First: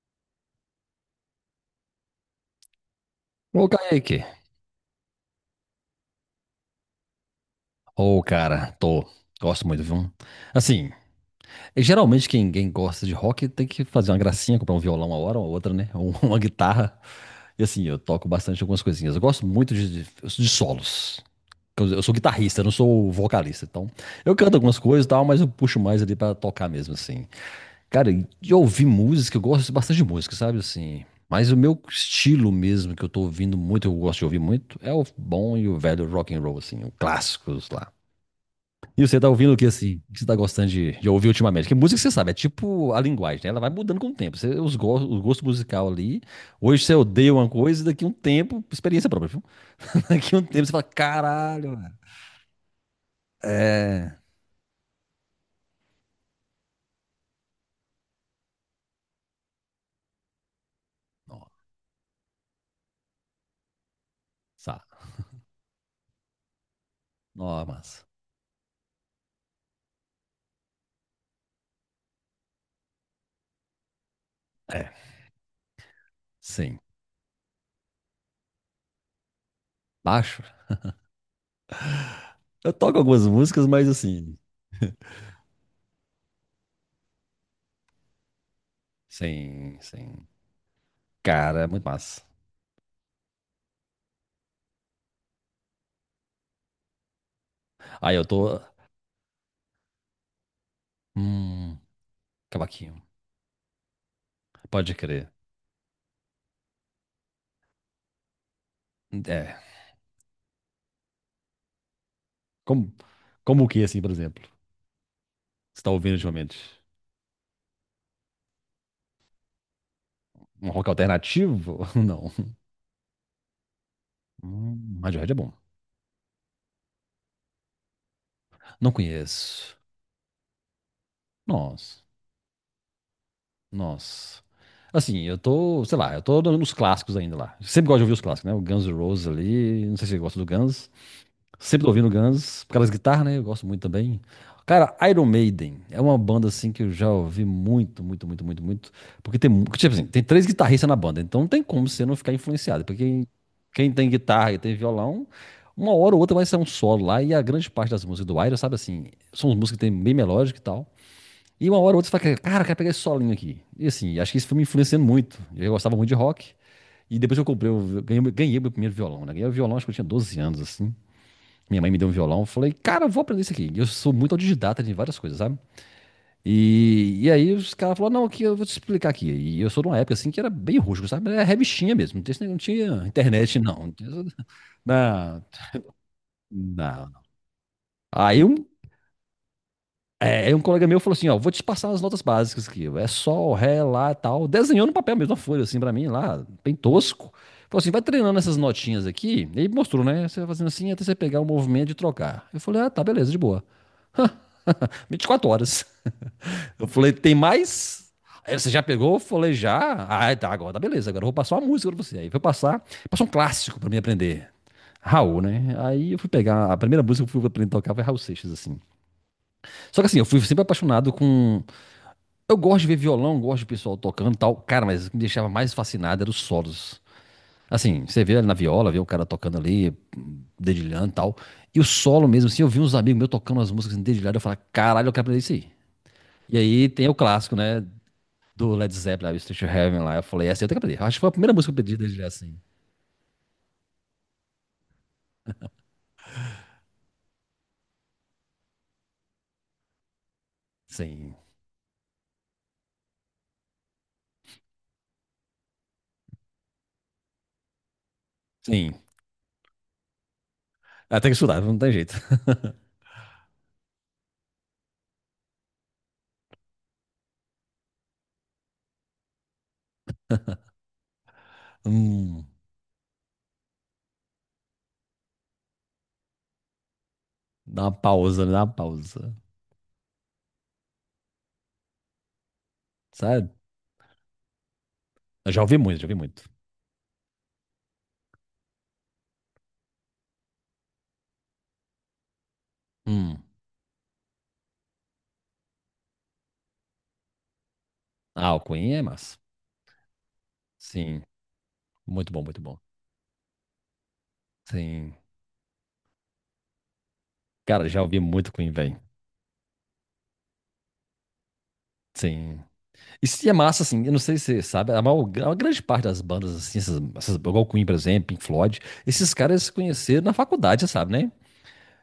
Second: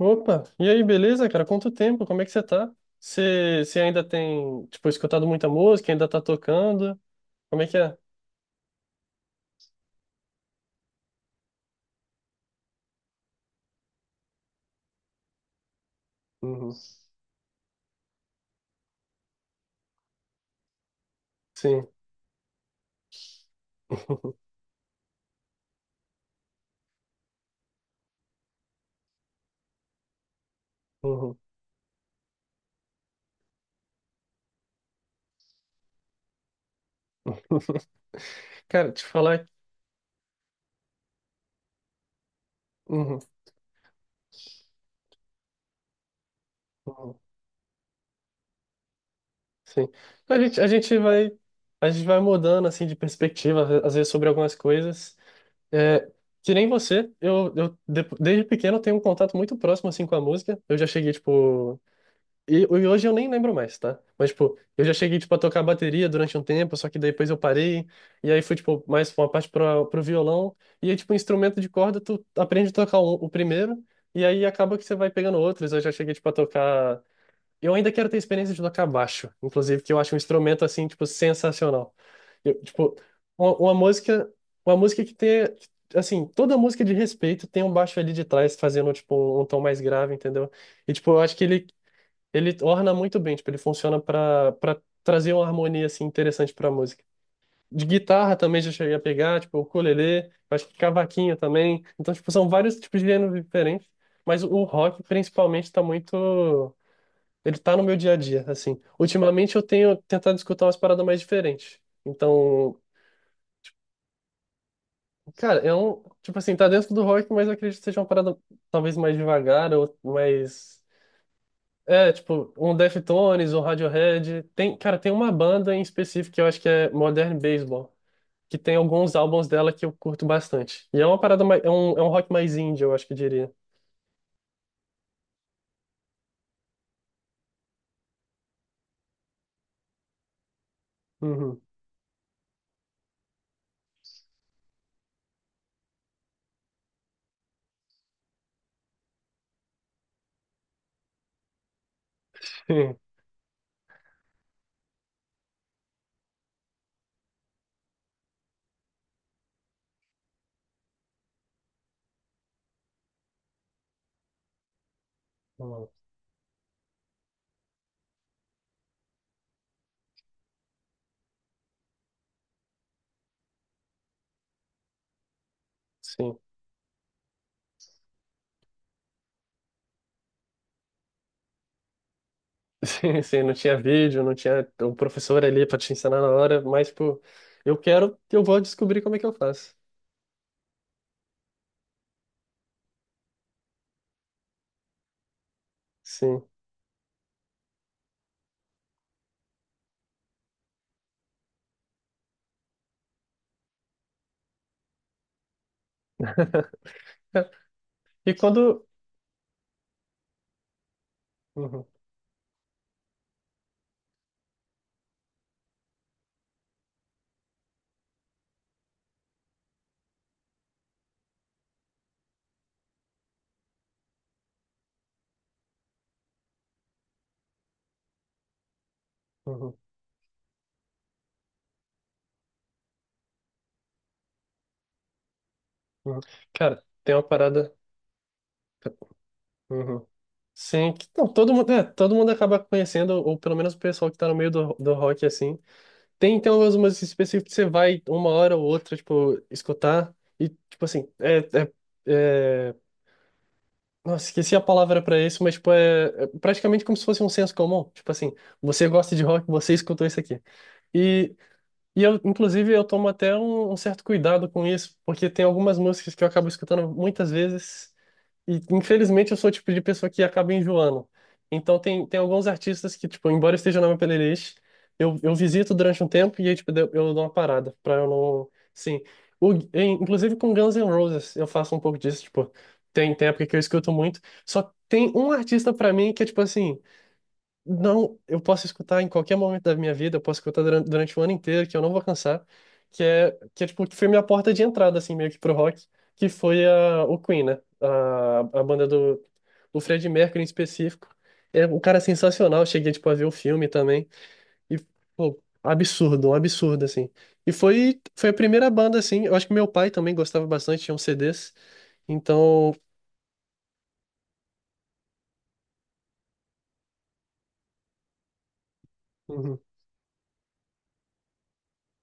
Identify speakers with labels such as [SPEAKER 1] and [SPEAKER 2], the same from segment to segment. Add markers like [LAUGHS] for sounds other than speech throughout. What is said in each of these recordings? [SPEAKER 1] Opa, e aí, beleza, cara? Quanto tempo? Como é que você tá? Você,
[SPEAKER 2] Ô,
[SPEAKER 1] você ainda
[SPEAKER 2] Kaique.
[SPEAKER 1] tem, tipo, escutado muita música, ainda tá tocando? Como é que é?
[SPEAKER 2] Ô, cara, tô. Gosto muito, viu? Assim, geralmente quem gosta de rock tem que fazer uma gracinha, comprar um violão uma hora ou outra, né? Ou [LAUGHS] uma
[SPEAKER 1] Uhum.
[SPEAKER 2] guitarra. E assim, eu toco bastante algumas coisinhas. Eu gosto muito de solos. Eu,
[SPEAKER 1] Sim.
[SPEAKER 2] eu sou guitarrista, eu não sou vocalista. Então, eu canto
[SPEAKER 1] [LAUGHS]
[SPEAKER 2] algumas coisas e tal, mas eu puxo mais ali pra tocar mesmo, assim. Cara, e de ouvir música, eu gosto bastante de música, sabe? Assim.
[SPEAKER 1] Uhum.
[SPEAKER 2] Mas o meu estilo mesmo, que eu tô ouvindo muito, eu gosto de ouvir muito, é o bom e o velho rock and roll, assim, o clássicos lá.
[SPEAKER 1] Cara, te
[SPEAKER 2] E você tá
[SPEAKER 1] falar.
[SPEAKER 2] ouvindo o que assim? O que você tá gostando de ouvir ultimamente? Porque música, você sabe, é tipo a
[SPEAKER 1] Uhum.
[SPEAKER 2] linguagem, né? Ela vai mudando com o tempo. Você, o gosto musical ali. Hoje você
[SPEAKER 1] Uhum.
[SPEAKER 2] odeia uma coisa, e daqui um tempo, experiência própria, viu?
[SPEAKER 1] Sim.
[SPEAKER 2] [LAUGHS] Daqui
[SPEAKER 1] A
[SPEAKER 2] um
[SPEAKER 1] gente, a
[SPEAKER 2] tempo você fala,
[SPEAKER 1] gente vai,
[SPEAKER 2] caralho,
[SPEAKER 1] a
[SPEAKER 2] velho.
[SPEAKER 1] gente vai mudando, assim, de perspectiva, às vezes,
[SPEAKER 2] É.
[SPEAKER 1] sobre algumas coisas. É, que nem você, desde pequeno, eu tenho um contato muito próximo, assim, com a música. Eu já cheguei, tipo, E, e hoje eu nem lembro mais, tá? Mas, tipo, eu
[SPEAKER 2] Nossa,
[SPEAKER 1] já cheguei, tipo, a tocar bateria durante um tempo, só que daí depois eu
[SPEAKER 2] nossa,
[SPEAKER 1] parei.
[SPEAKER 2] mas.
[SPEAKER 1] E aí fui tipo, mais uma parte pro violão. E aí, tipo, instrumento de corda, tu aprende a tocar o primeiro. E aí acaba que
[SPEAKER 2] É,
[SPEAKER 1] você vai pegando outros. Eu já cheguei, tipo, a
[SPEAKER 2] sim.
[SPEAKER 1] tocar... Eu ainda quero ter experiência de tocar baixo. Inclusive, que eu acho um
[SPEAKER 2] Baixo.
[SPEAKER 1] instrumento, assim, tipo, sensacional. Eu,
[SPEAKER 2] Eu
[SPEAKER 1] tipo,
[SPEAKER 2] toco algumas
[SPEAKER 1] uma,
[SPEAKER 2] músicas,
[SPEAKER 1] uma
[SPEAKER 2] mas
[SPEAKER 1] música...
[SPEAKER 2] assim.
[SPEAKER 1] Uma música que tem... Assim, toda música de respeito tem um baixo ali de trás fazendo, tipo, um tom
[SPEAKER 2] Sim,
[SPEAKER 1] mais grave,
[SPEAKER 2] sim.
[SPEAKER 1] entendeu? E, tipo, eu acho que
[SPEAKER 2] Cara,
[SPEAKER 1] ele
[SPEAKER 2] é muito massa.
[SPEAKER 1] ele orna muito bem, tipo, ele funciona pra para trazer uma harmonia assim interessante pra música. De
[SPEAKER 2] Aí eu
[SPEAKER 1] guitarra
[SPEAKER 2] tô.
[SPEAKER 1] também já cheguei a pegar, tipo, ukulele, acho que cavaquinho
[SPEAKER 2] Hum,
[SPEAKER 1] também. Então, tipo, são vários tipos
[SPEAKER 2] cavaquinho.
[SPEAKER 1] de gêneros diferentes, mas o
[SPEAKER 2] Pode
[SPEAKER 1] rock
[SPEAKER 2] crer.
[SPEAKER 1] principalmente tá muito ele tá no meu dia a dia, assim. Ultimamente
[SPEAKER 2] É.
[SPEAKER 1] eu tenho tentado escutar umas paradas mais diferentes. Então,
[SPEAKER 2] Como, como o que, assim, por exemplo?
[SPEAKER 1] cara, é
[SPEAKER 2] Você tá ouvindo
[SPEAKER 1] tipo assim,
[SPEAKER 2] ultimamente?
[SPEAKER 1] tá dentro do rock, mas eu acredito que seja uma parada talvez mais devagar ou
[SPEAKER 2] Um
[SPEAKER 1] mais
[SPEAKER 2] rock alternativo? [LAUGHS]
[SPEAKER 1] É,
[SPEAKER 2] Não.
[SPEAKER 1] tipo, um Deftones, um Radiohead. Tem, cara, tem
[SPEAKER 2] Radiohead
[SPEAKER 1] uma
[SPEAKER 2] é bom.
[SPEAKER 1] banda em específico que eu acho que é Modern Baseball, que tem
[SPEAKER 2] Não
[SPEAKER 1] alguns álbuns dela
[SPEAKER 2] conheço.
[SPEAKER 1] que eu curto bastante. E é uma parada mais, é
[SPEAKER 2] Nossa,
[SPEAKER 1] um rock mais indie, eu acho que eu diria.
[SPEAKER 2] nossa. Assim, eu tô, sei lá, eu tô dando os clássicos ainda lá. Sempre gosto de ouvir os clássicos, né? O Guns N' Roses ali. Não sei se você gosta do Guns.
[SPEAKER 1] Uhum.
[SPEAKER 2] Sempre tô ouvindo Guns, por causa das guitarras, né? Eu gosto muito também. Cara, Iron Maiden é uma banda assim que eu já ouvi muito, muito, muito, muito, muito. Porque tem, tipo assim, tem três guitarristas na banda, então não tem como você não ficar
[SPEAKER 1] [LAUGHS]
[SPEAKER 2] influenciado. Porque
[SPEAKER 1] Sim.
[SPEAKER 2] quem, quem tem guitarra e tem violão, uma hora ou outra vai ser um solo lá. E a grande parte das músicas do Iron, sabe assim, são músicas que tem bem melódica e tal. E uma hora ou outra você fala, cara, eu quero pegar esse solinho aqui. E assim, acho que isso foi me influenciando muito. Eu
[SPEAKER 1] Uhum.
[SPEAKER 2] gostava muito de rock. E depois que eu comprei, eu ganhei, ganhei meu primeiro violão, né? Ganhei o violão, acho que eu tinha 12 anos, assim. Minha mãe me deu um violão, eu falei, cara, eu vou aprender isso aqui. E eu sou muito autodidata de várias coisas, sabe?
[SPEAKER 1] Sim. [LAUGHS]
[SPEAKER 2] E aí os caras falaram, não, aqui eu vou te explicar aqui. E eu sou de uma época assim que era bem rústico, sabe? Era revistinha mesmo, não tinha
[SPEAKER 1] Sim, sim, não
[SPEAKER 2] internet, [LAUGHS]
[SPEAKER 1] tinha
[SPEAKER 2] não.
[SPEAKER 1] vídeo, não tinha o
[SPEAKER 2] Não,
[SPEAKER 1] professor ali pra te ensinar na hora, mas,
[SPEAKER 2] não.
[SPEAKER 1] tipo, eu quero, eu
[SPEAKER 2] Aí um,
[SPEAKER 1] vou descobrir como é que eu faço.
[SPEAKER 2] é, um colega meu falou assim, ó, vou te passar as notas básicas aqui. É sol, ré, lá, tal. Desenhou no papel mesmo, uma folha assim pra mim
[SPEAKER 1] Sim.
[SPEAKER 2] lá, bem tosco. Falou assim, vai treinando essas notinhas aqui. E aí mostrou, né? Você vai fazendo assim até você pegar o movimento de trocar. Eu falei, ah, tá, beleza, de boa. 24 horas. Eu
[SPEAKER 1] [LAUGHS]
[SPEAKER 2] falei, tem mais?
[SPEAKER 1] E
[SPEAKER 2] Aí
[SPEAKER 1] quando.
[SPEAKER 2] você já pegou? Eu falei, já. Ah, tá, agora tá beleza, agora eu vou passar uma
[SPEAKER 1] Uhum,
[SPEAKER 2] música pra você. Aí foi passar, passou um clássico pra mim aprender. Raul, né? Aí eu fui pegar, a primeira música que eu fui aprender a tocar foi Raul Seixas, assim. Só que assim, eu fui sempre apaixonado com... Eu gosto de ver violão, gosto de pessoal tocando e tal. Cara, mas o que me deixava mais fascinado eram os solos. Assim, você vê ali na viola, vê o cara tocando
[SPEAKER 1] uhum,
[SPEAKER 2] ali, dedilhando e tal. E o solo mesmo, assim, eu vi uns amigos meus tocando as músicas assim, dedilhado, eu falava, caralho, eu quero aprender isso aí.
[SPEAKER 1] uhum.
[SPEAKER 2] E
[SPEAKER 1] Cara,
[SPEAKER 2] aí tem
[SPEAKER 1] tem
[SPEAKER 2] o
[SPEAKER 1] uma
[SPEAKER 2] clássico,
[SPEAKER 1] parada.
[SPEAKER 2] né? do Led Zeppelin, lá, o to Heaven
[SPEAKER 1] Uhum.
[SPEAKER 2] lá. Eu falei, essa eu tenho que
[SPEAKER 1] Sim,
[SPEAKER 2] aprender. Eu
[SPEAKER 1] que-
[SPEAKER 2] acho que
[SPEAKER 1] não,
[SPEAKER 2] foi a primeira
[SPEAKER 1] todo mundo,
[SPEAKER 2] música que
[SPEAKER 1] é,
[SPEAKER 2] eu pedi
[SPEAKER 1] todo
[SPEAKER 2] desde já,
[SPEAKER 1] mundo
[SPEAKER 2] assim.
[SPEAKER 1] acaba conhecendo, ou pelo menos o pessoal que tá no meio do rock, assim. Tem, então umas músicas específicas que você vai uma hora ou outra, tipo, escutar, e, tipo assim,
[SPEAKER 2] Sim.
[SPEAKER 1] é- Nossa, esqueci a palavra pra isso, mas, tipo, é praticamente como se fosse um senso comum. Tipo assim, você
[SPEAKER 2] Sim.
[SPEAKER 1] gosta de rock, você escutou isso aqui.
[SPEAKER 2] Ah, tem
[SPEAKER 1] E,
[SPEAKER 2] que estudar, não tem
[SPEAKER 1] e
[SPEAKER 2] jeito.
[SPEAKER 1] eu, inclusive, eu tomo até um certo cuidado com isso, porque tem algumas músicas que eu acabo escutando muitas vezes e, infelizmente, eu sou o tipo de pessoa que acaba enjoando. Então, tem
[SPEAKER 2] Hum,
[SPEAKER 1] alguns artistas que, tipo, embora esteja na minha playlist, eu visito durante um tempo e aí, tipo, eu dou uma parada
[SPEAKER 2] dá uma
[SPEAKER 1] pra eu
[SPEAKER 2] pausa,
[SPEAKER 1] não...
[SPEAKER 2] dá uma
[SPEAKER 1] Sim.
[SPEAKER 2] pausa.
[SPEAKER 1] Inclusive com Guns N' Roses eu faço um pouco disso, tipo, tem época
[SPEAKER 2] Sabe?
[SPEAKER 1] que eu escuto muito. Só tem um
[SPEAKER 2] Eu já
[SPEAKER 1] artista
[SPEAKER 2] ouvi
[SPEAKER 1] pra
[SPEAKER 2] muito, já
[SPEAKER 1] mim
[SPEAKER 2] ouvi
[SPEAKER 1] que é, tipo
[SPEAKER 2] muito.
[SPEAKER 1] assim, não, eu posso escutar em qualquer momento da minha vida, eu posso escutar durante o ano inteiro, que eu não vou cansar,
[SPEAKER 2] Hum.
[SPEAKER 1] que é tipo, que foi minha porta de entrada, assim, meio que pro rock, que foi o Queen, né?
[SPEAKER 2] Ah, o
[SPEAKER 1] A banda
[SPEAKER 2] Queen é massa.
[SPEAKER 1] do Freddie Mercury em específico.
[SPEAKER 2] Sim.
[SPEAKER 1] É um cara
[SPEAKER 2] Muito bom, muito
[SPEAKER 1] sensacional,
[SPEAKER 2] bom.
[SPEAKER 1] cheguei, tipo, a ver o filme também, e,
[SPEAKER 2] Sim.
[SPEAKER 1] pô, absurdo, um absurdo, assim. E
[SPEAKER 2] Cara, já ouvi
[SPEAKER 1] foi a
[SPEAKER 2] muito
[SPEAKER 1] primeira
[SPEAKER 2] Queen,
[SPEAKER 1] banda,
[SPEAKER 2] velho.
[SPEAKER 1] assim, eu acho que meu pai também gostava bastante, tinha uns CDs,
[SPEAKER 2] Sim.
[SPEAKER 1] então...
[SPEAKER 2] E se é massa, assim, eu não sei se você sabe, a maior grande parte das bandas, assim, essas, igual o Queen, por exemplo, Pink Floyd, esses caras se conheceram na faculdade, você sabe, né?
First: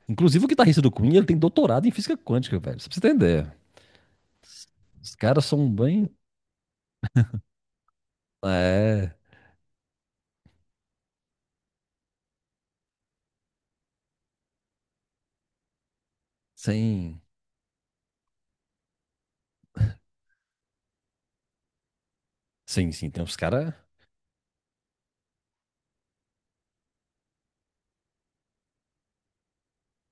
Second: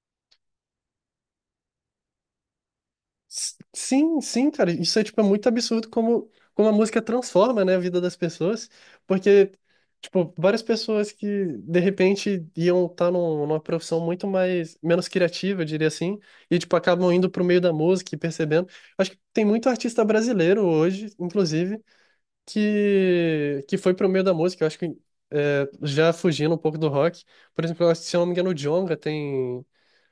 [SPEAKER 2] Inclusive, o guitarrista do Queen, ele tem doutorado em física quântica, velho. Só pra você entender.
[SPEAKER 1] Sim, sim, cara. Isso é,
[SPEAKER 2] Os
[SPEAKER 1] tipo, é
[SPEAKER 2] caras
[SPEAKER 1] muito
[SPEAKER 2] são
[SPEAKER 1] absurdo
[SPEAKER 2] bem.
[SPEAKER 1] como, como a música transforma, né, a vida das pessoas.
[SPEAKER 2] É.
[SPEAKER 1] Porque, tipo, várias pessoas que, de repente, iam estar numa profissão muito mais, menos criativa, eu diria assim, e, tipo, acabam
[SPEAKER 2] Sim.
[SPEAKER 1] indo pro meio da música e percebendo. Acho que tem muito artista brasileiro hoje, inclusive,
[SPEAKER 2] Sim, sim. Tem uns caras.
[SPEAKER 1] que foi pro meio da música. Eu acho que, é, já fugindo um pouco do rock. Por exemplo, eu acho que, se eu não me engano, o Djonga tem...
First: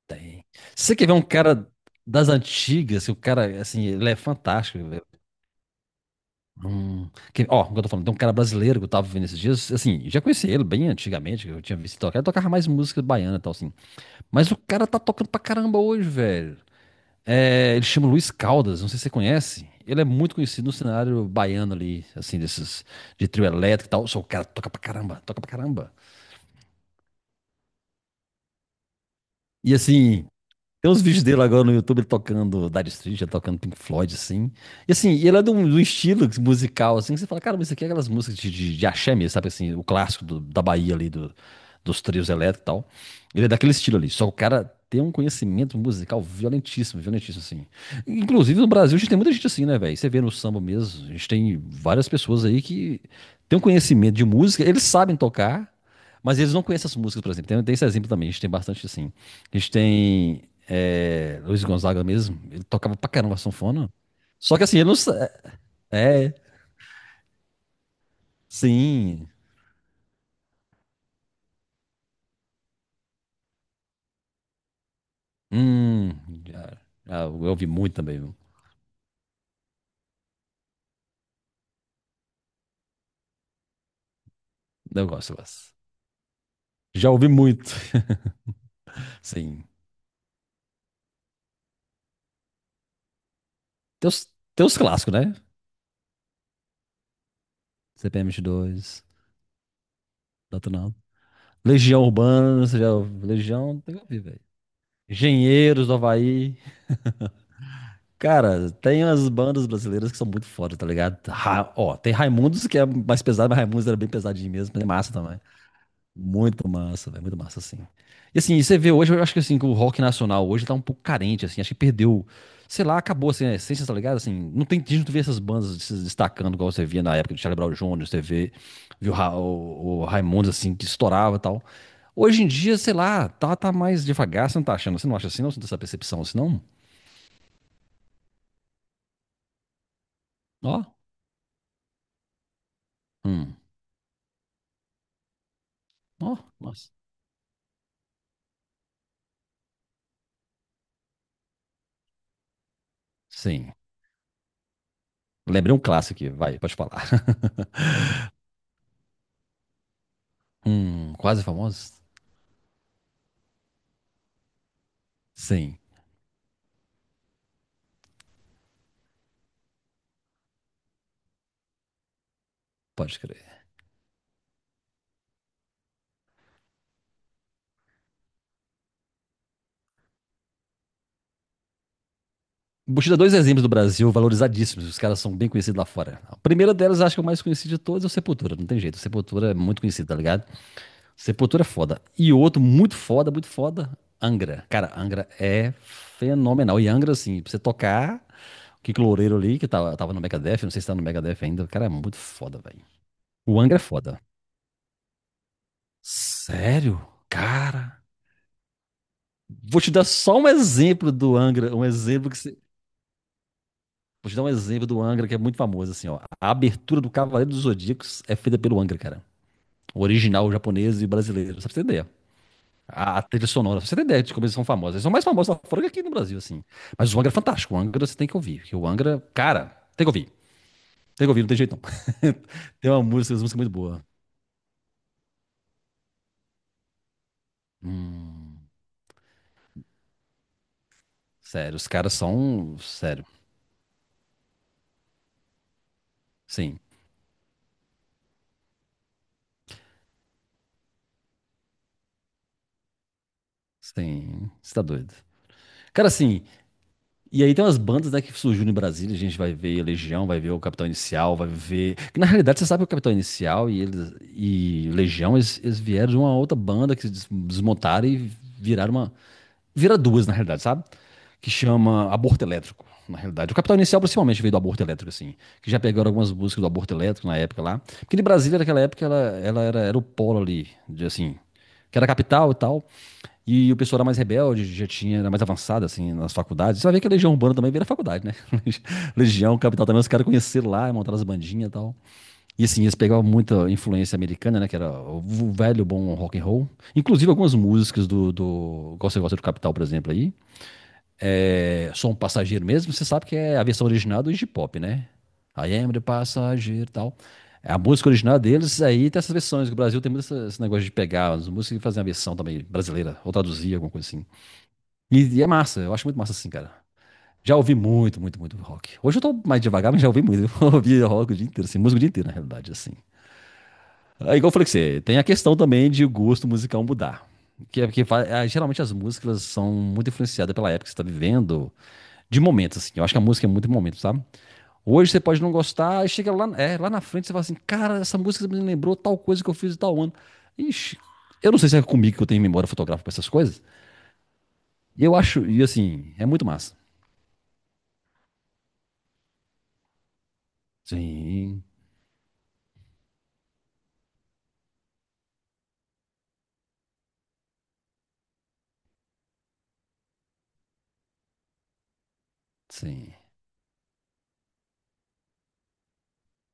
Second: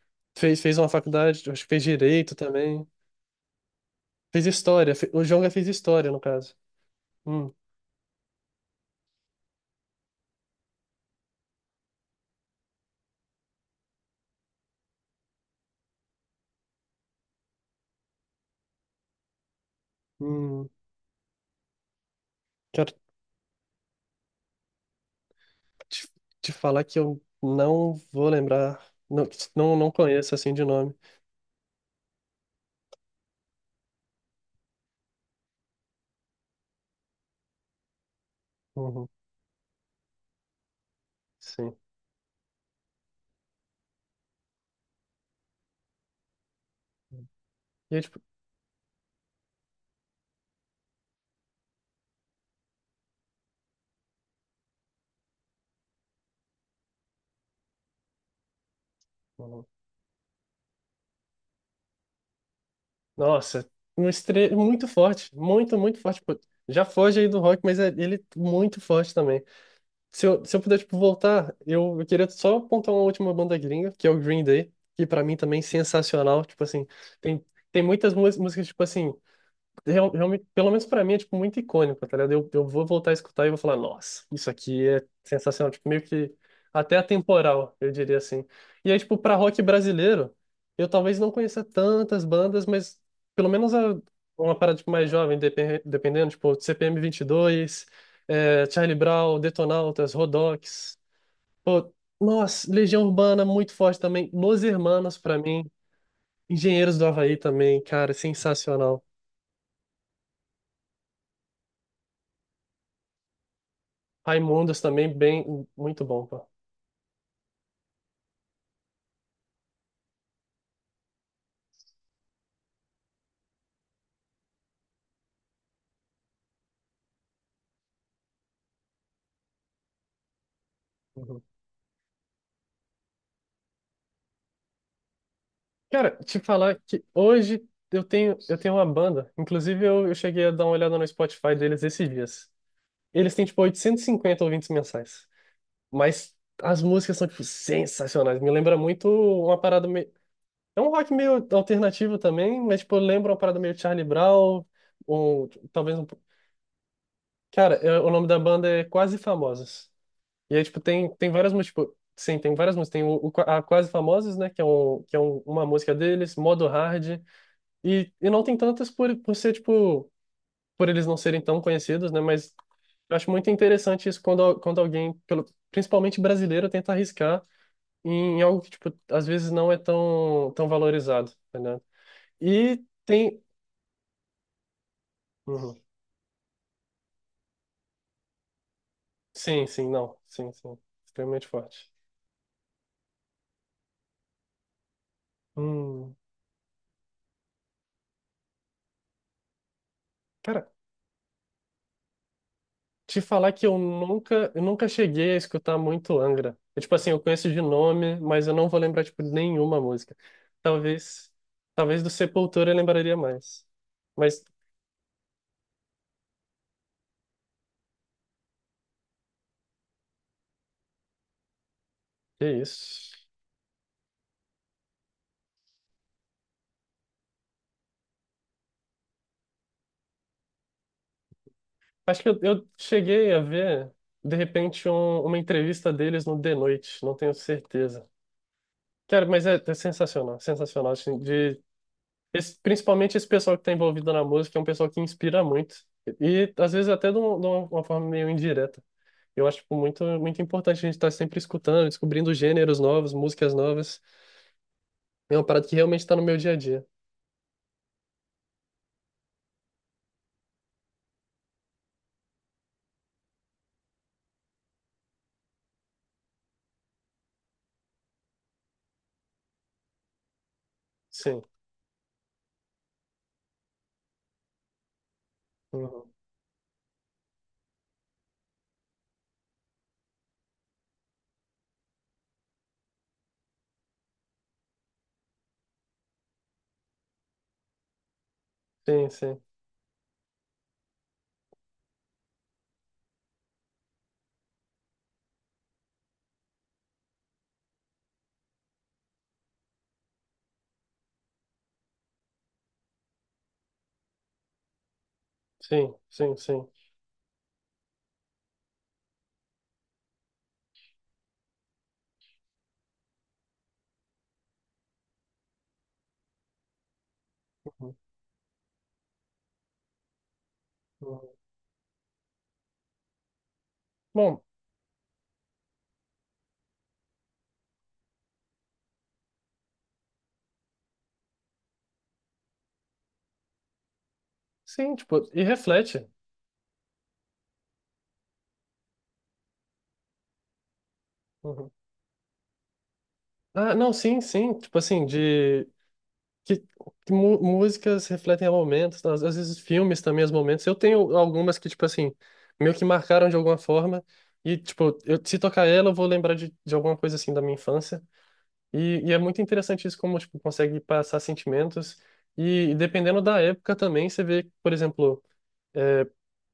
[SPEAKER 2] Tem.
[SPEAKER 1] Fez
[SPEAKER 2] Se
[SPEAKER 1] uma
[SPEAKER 2] você quer ver um
[SPEAKER 1] faculdade, acho
[SPEAKER 2] cara
[SPEAKER 1] que fez
[SPEAKER 2] das
[SPEAKER 1] direito também.
[SPEAKER 2] antigas, que o cara, assim, ele é
[SPEAKER 1] Fez
[SPEAKER 2] fantástico,
[SPEAKER 1] história.
[SPEAKER 2] velho.
[SPEAKER 1] O Jonga fez história, no caso.
[SPEAKER 2] Que,
[SPEAKER 1] Hum,
[SPEAKER 2] ó, como eu tô falando, tem um cara brasileiro que eu tava vendo esses dias, assim, eu já conheci ele bem antigamente, que eu tinha visto ele tocar, ele tocava mais música baiana e tal, assim. Mas o cara tá tocando pra caramba hoje, velho. É, ele chama Luiz Caldas, não sei se você conhece. Ele é muito conhecido
[SPEAKER 1] hum,
[SPEAKER 2] no cenário baiano ali, assim, desses
[SPEAKER 1] quero
[SPEAKER 2] de trio elétrico e tal. Só o cara toca pra caramba, toca pra caramba.
[SPEAKER 1] te, te falar que eu não vou lembrar. Não,
[SPEAKER 2] E
[SPEAKER 1] não, não
[SPEAKER 2] assim,
[SPEAKER 1] conheço assim de
[SPEAKER 2] tem
[SPEAKER 1] nome.
[SPEAKER 2] uns vídeos dele agora no YouTube, ele tocando Dire Straits, ele tocando Pink Floyd, assim. E assim, ele é de um estilo musical, assim, que você fala, cara, mas isso aqui é aquelas músicas de
[SPEAKER 1] Uhum,
[SPEAKER 2] axé mesmo, sabe? Assim, o clássico da Bahia ali,
[SPEAKER 1] sim.
[SPEAKER 2] dos trios elétricos e tal. Ele é daquele estilo ali, só que o cara tem um conhecimento musical violentíssimo, violentíssimo, assim.
[SPEAKER 1] E eu, tipo,
[SPEAKER 2] Inclusive, no Brasil, a gente tem muita gente assim, né, velho? Você vê no samba mesmo, a gente tem várias pessoas aí que têm um conhecimento de música, eles sabem tocar, mas eles não conhecem as músicas, por exemplo. Tem esse exemplo também, a gente tem bastante assim. A
[SPEAKER 1] uhum.
[SPEAKER 2] gente tem é, Luiz Gonzaga mesmo, ele tocava pra caramba a
[SPEAKER 1] Nossa,
[SPEAKER 2] sanfona.
[SPEAKER 1] um estre...
[SPEAKER 2] Só que assim, ele
[SPEAKER 1] muito
[SPEAKER 2] não sei.
[SPEAKER 1] forte. Muito, muito forte.
[SPEAKER 2] É, é,
[SPEAKER 1] Pô, já foge aí do rock, mas ele é muito forte
[SPEAKER 2] sim.
[SPEAKER 1] também. Se se eu puder, tipo, voltar, eu queria só apontar uma última banda gringa, que é o Green Day, que pra mim também é
[SPEAKER 2] Hum,
[SPEAKER 1] sensacional. Tipo
[SPEAKER 2] já,
[SPEAKER 1] assim,
[SPEAKER 2] já eu
[SPEAKER 1] tem,
[SPEAKER 2] ouvi
[SPEAKER 1] tem
[SPEAKER 2] muito
[SPEAKER 1] muitas
[SPEAKER 2] também, viu?
[SPEAKER 1] músicas, tipo assim. Realmente, pelo menos pra mim, é tipo muito icônico, tá ligado? Eu vou voltar a escutar e vou falar, nossa, isso aqui é
[SPEAKER 2] Eu gosto, eu
[SPEAKER 1] sensacional,
[SPEAKER 2] gosto.
[SPEAKER 1] tipo meio que até
[SPEAKER 2] Já ouvi muito.
[SPEAKER 1] atemporal, eu diria
[SPEAKER 2] [LAUGHS]
[SPEAKER 1] assim. E aí, tipo, pra rock
[SPEAKER 2] Sim.
[SPEAKER 1] brasileiro, eu talvez não conheça tantas bandas, mas pelo menos
[SPEAKER 2] Tem os,
[SPEAKER 1] uma
[SPEAKER 2] tem
[SPEAKER 1] parada
[SPEAKER 2] os
[SPEAKER 1] tipo, mais
[SPEAKER 2] clássicos, né?
[SPEAKER 1] jovem, dependendo, tipo CPM 22,
[SPEAKER 2] cpm
[SPEAKER 1] é, Charlie
[SPEAKER 2] dois,
[SPEAKER 1] Brown, Detonautas,
[SPEAKER 2] tanto não.
[SPEAKER 1] Rodox. Pô,
[SPEAKER 2] Legião Urbana,
[SPEAKER 1] nossa,
[SPEAKER 2] você já
[SPEAKER 1] Legião
[SPEAKER 2] ouviu?
[SPEAKER 1] Urbana muito
[SPEAKER 2] Legião, tem
[SPEAKER 1] forte
[SPEAKER 2] que ouvir,
[SPEAKER 1] também,
[SPEAKER 2] velho.
[SPEAKER 1] Los Hermanos pra mim,
[SPEAKER 2] Engenheiros do Havaí.
[SPEAKER 1] Engenheiros do Havaí também, cara,
[SPEAKER 2] Cara,
[SPEAKER 1] sensacional.
[SPEAKER 2] tem umas bandas brasileiras que são muito foda, tá ligado? Ó, tem Raimundos, que é mais pesado, mas Raimundos era bem pesadinho mesmo,
[SPEAKER 1] Raimundos
[SPEAKER 2] mas é
[SPEAKER 1] também,
[SPEAKER 2] massa também.
[SPEAKER 1] bem, muito bom, pô.
[SPEAKER 2] Muito massa, velho, muito massa, assim. E assim, e você vê hoje, eu acho que assim, que o rock nacional hoje tá um pouco carente, assim, acho que perdeu, sei lá, acabou assim, a essência, tá ligado? Assim, não tem, a gente não vê essas bandas se destacando igual você via na época do Charlie Brown Jr., você vê, viu o Raimundos, assim, que estourava e
[SPEAKER 1] Uhum.
[SPEAKER 2] tal. Hoje em dia, sei lá, tá, tá mais devagar, você não tá achando, você não acha assim, não? Você não tem essa
[SPEAKER 1] Cara,
[SPEAKER 2] percepção assim,
[SPEAKER 1] te
[SPEAKER 2] não?
[SPEAKER 1] falar que hoje eu tenho uma banda. Inclusive, eu cheguei a dar uma
[SPEAKER 2] Ó,
[SPEAKER 1] olhada no Spotify deles esses dias. Eles têm,
[SPEAKER 2] hum,
[SPEAKER 1] tipo, 850 ouvintes mensais.
[SPEAKER 2] ó,
[SPEAKER 1] Mas as
[SPEAKER 2] nossa.
[SPEAKER 1] músicas são, tipo, sensacionais. Me lembra muito uma parada meio. É um rock meio alternativo também, mas, tipo, lembra uma parada
[SPEAKER 2] Sim,
[SPEAKER 1] meio Charlie Brown, ou
[SPEAKER 2] lembrei um
[SPEAKER 1] talvez um.
[SPEAKER 2] clássico aqui, vai, pode falar.
[SPEAKER 1] Cara, o nome
[SPEAKER 2] [LAUGHS]
[SPEAKER 1] da banda é Quase Famosas. E aí, tipo, tem
[SPEAKER 2] Quase
[SPEAKER 1] várias músicas. Tipo,
[SPEAKER 2] famosos?
[SPEAKER 1] sim, tem várias músicas. Tem o a Quase Famosas, né? Que é, um, que é uma
[SPEAKER 2] Sim,
[SPEAKER 1] música deles, Modo Hard. E não tem tantas por ser, tipo, por eles não serem tão conhecidos, né? Mas eu
[SPEAKER 2] pode
[SPEAKER 1] acho
[SPEAKER 2] crer.
[SPEAKER 1] muito interessante isso quando, quando alguém, pelo, principalmente brasileiro, tenta arriscar. Em algo que, tipo, às vezes não é tão valorizado, tá ligado? E
[SPEAKER 2] Vou te dar dois
[SPEAKER 1] tem...
[SPEAKER 2] exemplos do Brasil valorizadíssimos, os caras são bem conhecidos
[SPEAKER 1] Uhum.
[SPEAKER 2] lá fora. A primeira delas, acho que é o mais conhecido de todos, é o Sepultura, não tem jeito. O Sepultura é
[SPEAKER 1] Sim,
[SPEAKER 2] muito
[SPEAKER 1] sim,
[SPEAKER 2] conhecido, tá
[SPEAKER 1] não.
[SPEAKER 2] ligado?
[SPEAKER 1] Sim, sim. Extremamente
[SPEAKER 2] Sepultura é
[SPEAKER 1] forte.
[SPEAKER 2] foda. E outro muito foda, Angra. Cara, Angra é
[SPEAKER 1] Hum.
[SPEAKER 2] fenomenal. E Angra, assim, pra você tocar, o Kiko Loureiro ali, que tava no Megadeth, não
[SPEAKER 1] Cara,
[SPEAKER 2] sei se tá no Megadeth ainda, o cara é muito foda, velho.
[SPEAKER 1] te falar
[SPEAKER 2] O
[SPEAKER 1] que
[SPEAKER 2] Angra é foda.
[SPEAKER 1] eu nunca cheguei a escutar muito Angra. Eu, tipo
[SPEAKER 2] Sério?
[SPEAKER 1] assim, eu conheço de
[SPEAKER 2] Cara.
[SPEAKER 1] nome, mas eu não vou lembrar, tipo, nenhuma
[SPEAKER 2] Vou te dar
[SPEAKER 1] música.
[SPEAKER 2] só um exemplo
[SPEAKER 1] Talvez,
[SPEAKER 2] do Angra, um
[SPEAKER 1] talvez do
[SPEAKER 2] exemplo que
[SPEAKER 1] Sepultura eu lembraria mais.
[SPEAKER 2] vou te
[SPEAKER 1] Mas,
[SPEAKER 2] dar um exemplo do Angra que é muito famoso, assim, ó. A abertura do Cavaleiro dos Zodíacos é feita pelo Angra, cara. O original japonês e brasileiro, só pra você ter ideia.
[SPEAKER 1] que isso.
[SPEAKER 2] A trilha sonora, pra você ter ideia de como eles são famosos. Eles são mais famosos lá fora que aqui no Brasil, assim. Mas o Angra é fantástico. O Angra você tem que ouvir. Porque o Angra, cara, tem que ouvir. Tem que ouvir, não tem jeito
[SPEAKER 1] Acho que
[SPEAKER 2] não.
[SPEAKER 1] eu
[SPEAKER 2] [LAUGHS] Tem
[SPEAKER 1] cheguei a
[SPEAKER 2] uma música muito
[SPEAKER 1] ver,
[SPEAKER 2] boa.
[SPEAKER 1] de repente, uma entrevista deles no The Noite, não tenho certeza.
[SPEAKER 2] Hum,
[SPEAKER 1] Cara, mas é, é sensacional, sensacional, assim, de,
[SPEAKER 2] sério, os caras são.
[SPEAKER 1] principalmente
[SPEAKER 2] Sério.
[SPEAKER 1] esse pessoal que está envolvido na música, é um pessoal que inspira muito, e às
[SPEAKER 2] Sim.
[SPEAKER 1] vezes até de uma forma meio indireta. Eu acho, tipo, muito, muito importante a gente estar sempre escutando, descobrindo gêneros novos, músicas novas,
[SPEAKER 2] Sim. Você tá doido.
[SPEAKER 1] é uma parada que realmente
[SPEAKER 2] Cara,
[SPEAKER 1] está no meu
[SPEAKER 2] assim,
[SPEAKER 1] dia a dia.
[SPEAKER 2] e aí tem umas bandas, né, que surgiu no Brasil, a gente vai ver Legião, vai ver o Capitão Inicial, vai ver... Que na realidade, você sabe que o Capitão Inicial e, eles, e Legião, eles vieram de uma outra banda que se desmontaram e viraram uma, vira duas, na realidade, sabe?
[SPEAKER 1] Sim,
[SPEAKER 2] Que chama Aborto Elétrico, na realidade. O Capital Inicial, principalmente, veio do Aborto Elétrico, assim. Que já pegaram
[SPEAKER 1] uhum.
[SPEAKER 2] algumas músicas do Aborto Elétrico na época lá. Porque de Brasília, naquela época, ela era, era o polo ali, de, assim, que era a capital e tal. E o pessoal era mais rebelde, já tinha, era mais avançado, assim, nas faculdades. Você vai ver que a Legião Urbana também veio da faculdade, né? [LAUGHS]
[SPEAKER 1] Sim, sim,
[SPEAKER 2] Legião, Capital também, os caras conheceram lá, montaram as bandinhas e tal. E assim, eles pegavam muita influência americana, né? Que era o velho bom rock and roll. Inclusive algumas músicas do Gosta Gosta do Capital, por exemplo, aí. É, Sou um passageiro mesmo, você sabe que é a versão original do Iggy Pop, né? I am the
[SPEAKER 1] sim.
[SPEAKER 2] passageiro e tal. A música original deles aí tem essas versões. Que o Brasil tem muito esse negócio de pegar as músicas e fazer uma versão também brasileira, ou traduzir, alguma coisa assim. E é massa, eu acho muito massa assim, cara. Já ouvi
[SPEAKER 1] Uhum.
[SPEAKER 2] muito, muito, muito rock. Hoje eu tô mais devagar, mas já ouvi muito. [LAUGHS] Eu ouvi
[SPEAKER 1] Uhum.
[SPEAKER 2] rock o dia inteiro, assim, música o dia inteiro, na realidade, assim. É
[SPEAKER 1] Bom,
[SPEAKER 2] igual eu falei que você, tem a questão também de o gosto musical mudar. Que é porque geralmente as músicas elas são muito influenciadas pela época que você está vivendo, de momentos, assim. Eu acho que a música é muito de momento, sabe?
[SPEAKER 1] sim,
[SPEAKER 2] Hoje você
[SPEAKER 1] tipo,
[SPEAKER 2] pode
[SPEAKER 1] e
[SPEAKER 2] não gostar,
[SPEAKER 1] reflete.
[SPEAKER 2] e chega lá, é, lá na frente você fala assim: Cara, essa música me lembrou tal coisa que eu fiz em tal ano. Ixi, eu não sei
[SPEAKER 1] Uhum.
[SPEAKER 2] se é comigo que eu tenho memória fotográfica para essas coisas.
[SPEAKER 1] Ah, não, sim, sim, tipo
[SPEAKER 2] E
[SPEAKER 1] assim,
[SPEAKER 2] eu acho, e
[SPEAKER 1] de
[SPEAKER 2] assim, é muito
[SPEAKER 1] que,
[SPEAKER 2] massa.
[SPEAKER 1] que músicas refletem momentos, tá? Às às vezes filmes também, os momentos. Eu tenho algumas
[SPEAKER 2] Sim,
[SPEAKER 1] que, tipo assim, meio que marcaram de alguma forma. E, tipo, eu, se tocar ela, eu vou lembrar de alguma coisa assim da minha infância. E é muito interessante isso, como, tipo, consegue passar sentimentos. E,
[SPEAKER 2] sim.
[SPEAKER 1] dependendo da época também, você vê, por exemplo,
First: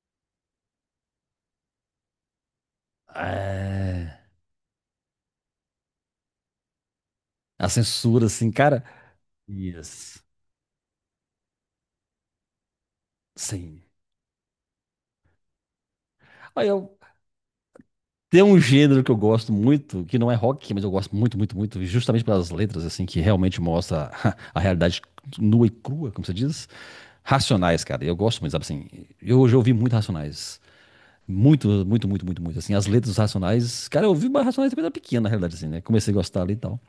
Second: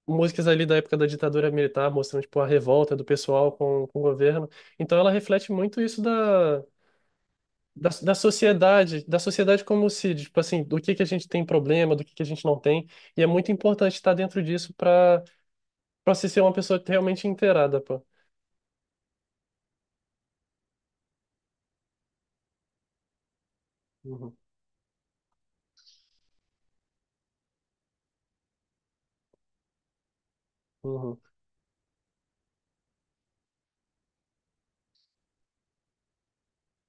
[SPEAKER 1] músicas ali da época da ditadura militar, mostrando, tipo, a revolta do pessoal com o
[SPEAKER 2] É,
[SPEAKER 1] governo. Então ela reflete muito isso da
[SPEAKER 2] a censura, assim, cara.
[SPEAKER 1] da sociedade como se,
[SPEAKER 2] Yes.
[SPEAKER 1] tipo assim, do que a gente tem problema, do que a gente não tem, e é muito
[SPEAKER 2] Sim.
[SPEAKER 1] importante estar dentro disso para para se ser uma
[SPEAKER 2] Aí
[SPEAKER 1] pessoa
[SPEAKER 2] eu,
[SPEAKER 1] realmente inteirada, pô.
[SPEAKER 2] tem um gênero que eu gosto muito, que não é rock, mas eu gosto muito, muito, muito, justamente pelas letras, assim, que realmente mostra [LAUGHS]
[SPEAKER 1] Uhum,
[SPEAKER 2] a realidade nua e crua, como você diz. Racionais, cara. Eu gosto muito, sabe assim? Eu já ouvi muito Racionais.
[SPEAKER 1] uhum,
[SPEAKER 2] Muito, muito, muito, muito, muito. Assim, as letras dos Racionais. Cara, eu ouvi mais Racionais quando era pequena, na realidade, assim, né? Comecei a gostar ali e tal.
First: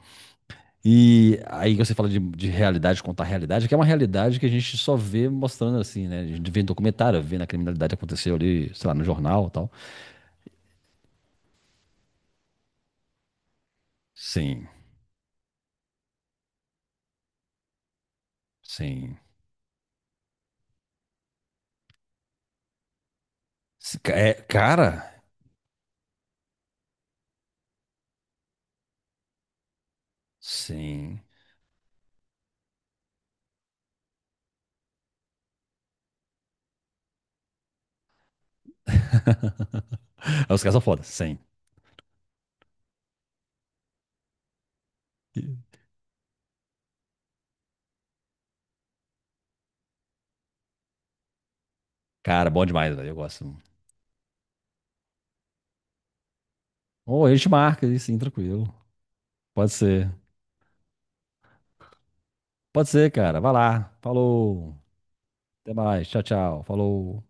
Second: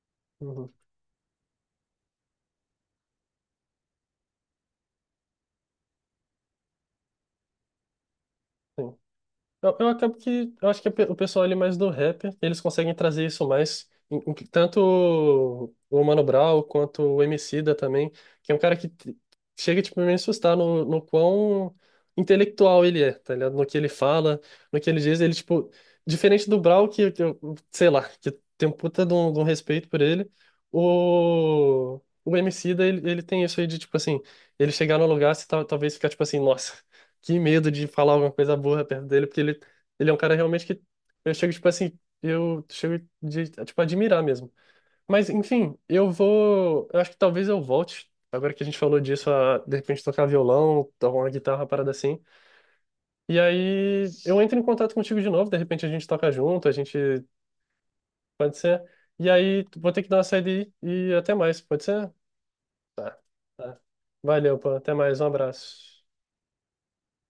[SPEAKER 1] uhum,
[SPEAKER 2] E aí você fala de realidade, contar realidade, que é uma realidade que a gente só vê mostrando, assim, né? A gente vê em documentário, vê na criminalidade que aconteceu ali, sei lá,
[SPEAKER 1] sim.
[SPEAKER 2] no jornal e tal.
[SPEAKER 1] Eu acabo que. Eu acho que o pessoal ali mais do rap, eles conseguem trazer isso mais.
[SPEAKER 2] Sim,
[SPEAKER 1] Tanto o Mano Brown quanto o Emicida também, que é um cara que
[SPEAKER 2] sim.
[SPEAKER 1] chega, tipo, a me assustar no quão intelectual ele é, tá ligado? No que ele
[SPEAKER 2] Se ca- É,
[SPEAKER 1] fala, no que ele diz,
[SPEAKER 2] cara,
[SPEAKER 1] ele, tipo, diferente do Brown, sei lá, que tem um puta de de um respeito por ele,
[SPEAKER 2] sim.
[SPEAKER 1] o Emicida, ele tem isso aí de, tipo, assim, ele chegar no lugar, você talvez ficar, tipo assim, nossa que medo de falar alguma coisa burra perto dele, porque ele é um cara
[SPEAKER 2] [LAUGHS] Os
[SPEAKER 1] realmente
[SPEAKER 2] caras
[SPEAKER 1] que
[SPEAKER 2] são foda,
[SPEAKER 1] eu
[SPEAKER 2] sim.
[SPEAKER 1] chego, tipo assim, eu chego de, tipo, admirar mesmo. Mas, enfim, eu vou. Eu acho que talvez eu volte, agora que a gente falou disso, a de repente tocar violão, tocar uma guitarra, uma parada assim.
[SPEAKER 2] Cara, bom demais, velho. Eu
[SPEAKER 1] E
[SPEAKER 2] gosto.
[SPEAKER 1] aí eu entro em contato contigo de novo, de repente a gente toca junto, a gente.
[SPEAKER 2] Ou a gente marca aí, sim,
[SPEAKER 1] Pode
[SPEAKER 2] tranquilo.
[SPEAKER 1] ser. E aí
[SPEAKER 2] Pode
[SPEAKER 1] vou ter que
[SPEAKER 2] ser.
[SPEAKER 1] dar uma saída aí, e até mais, pode ser?
[SPEAKER 2] Pode ser,
[SPEAKER 1] Tá.
[SPEAKER 2] cara. Vai
[SPEAKER 1] Tá.
[SPEAKER 2] lá.
[SPEAKER 1] Valeu, pô.
[SPEAKER 2] Falou.
[SPEAKER 1] Até mais, um
[SPEAKER 2] Até
[SPEAKER 1] abraço.
[SPEAKER 2] mais. Tchau, tchau. Falou.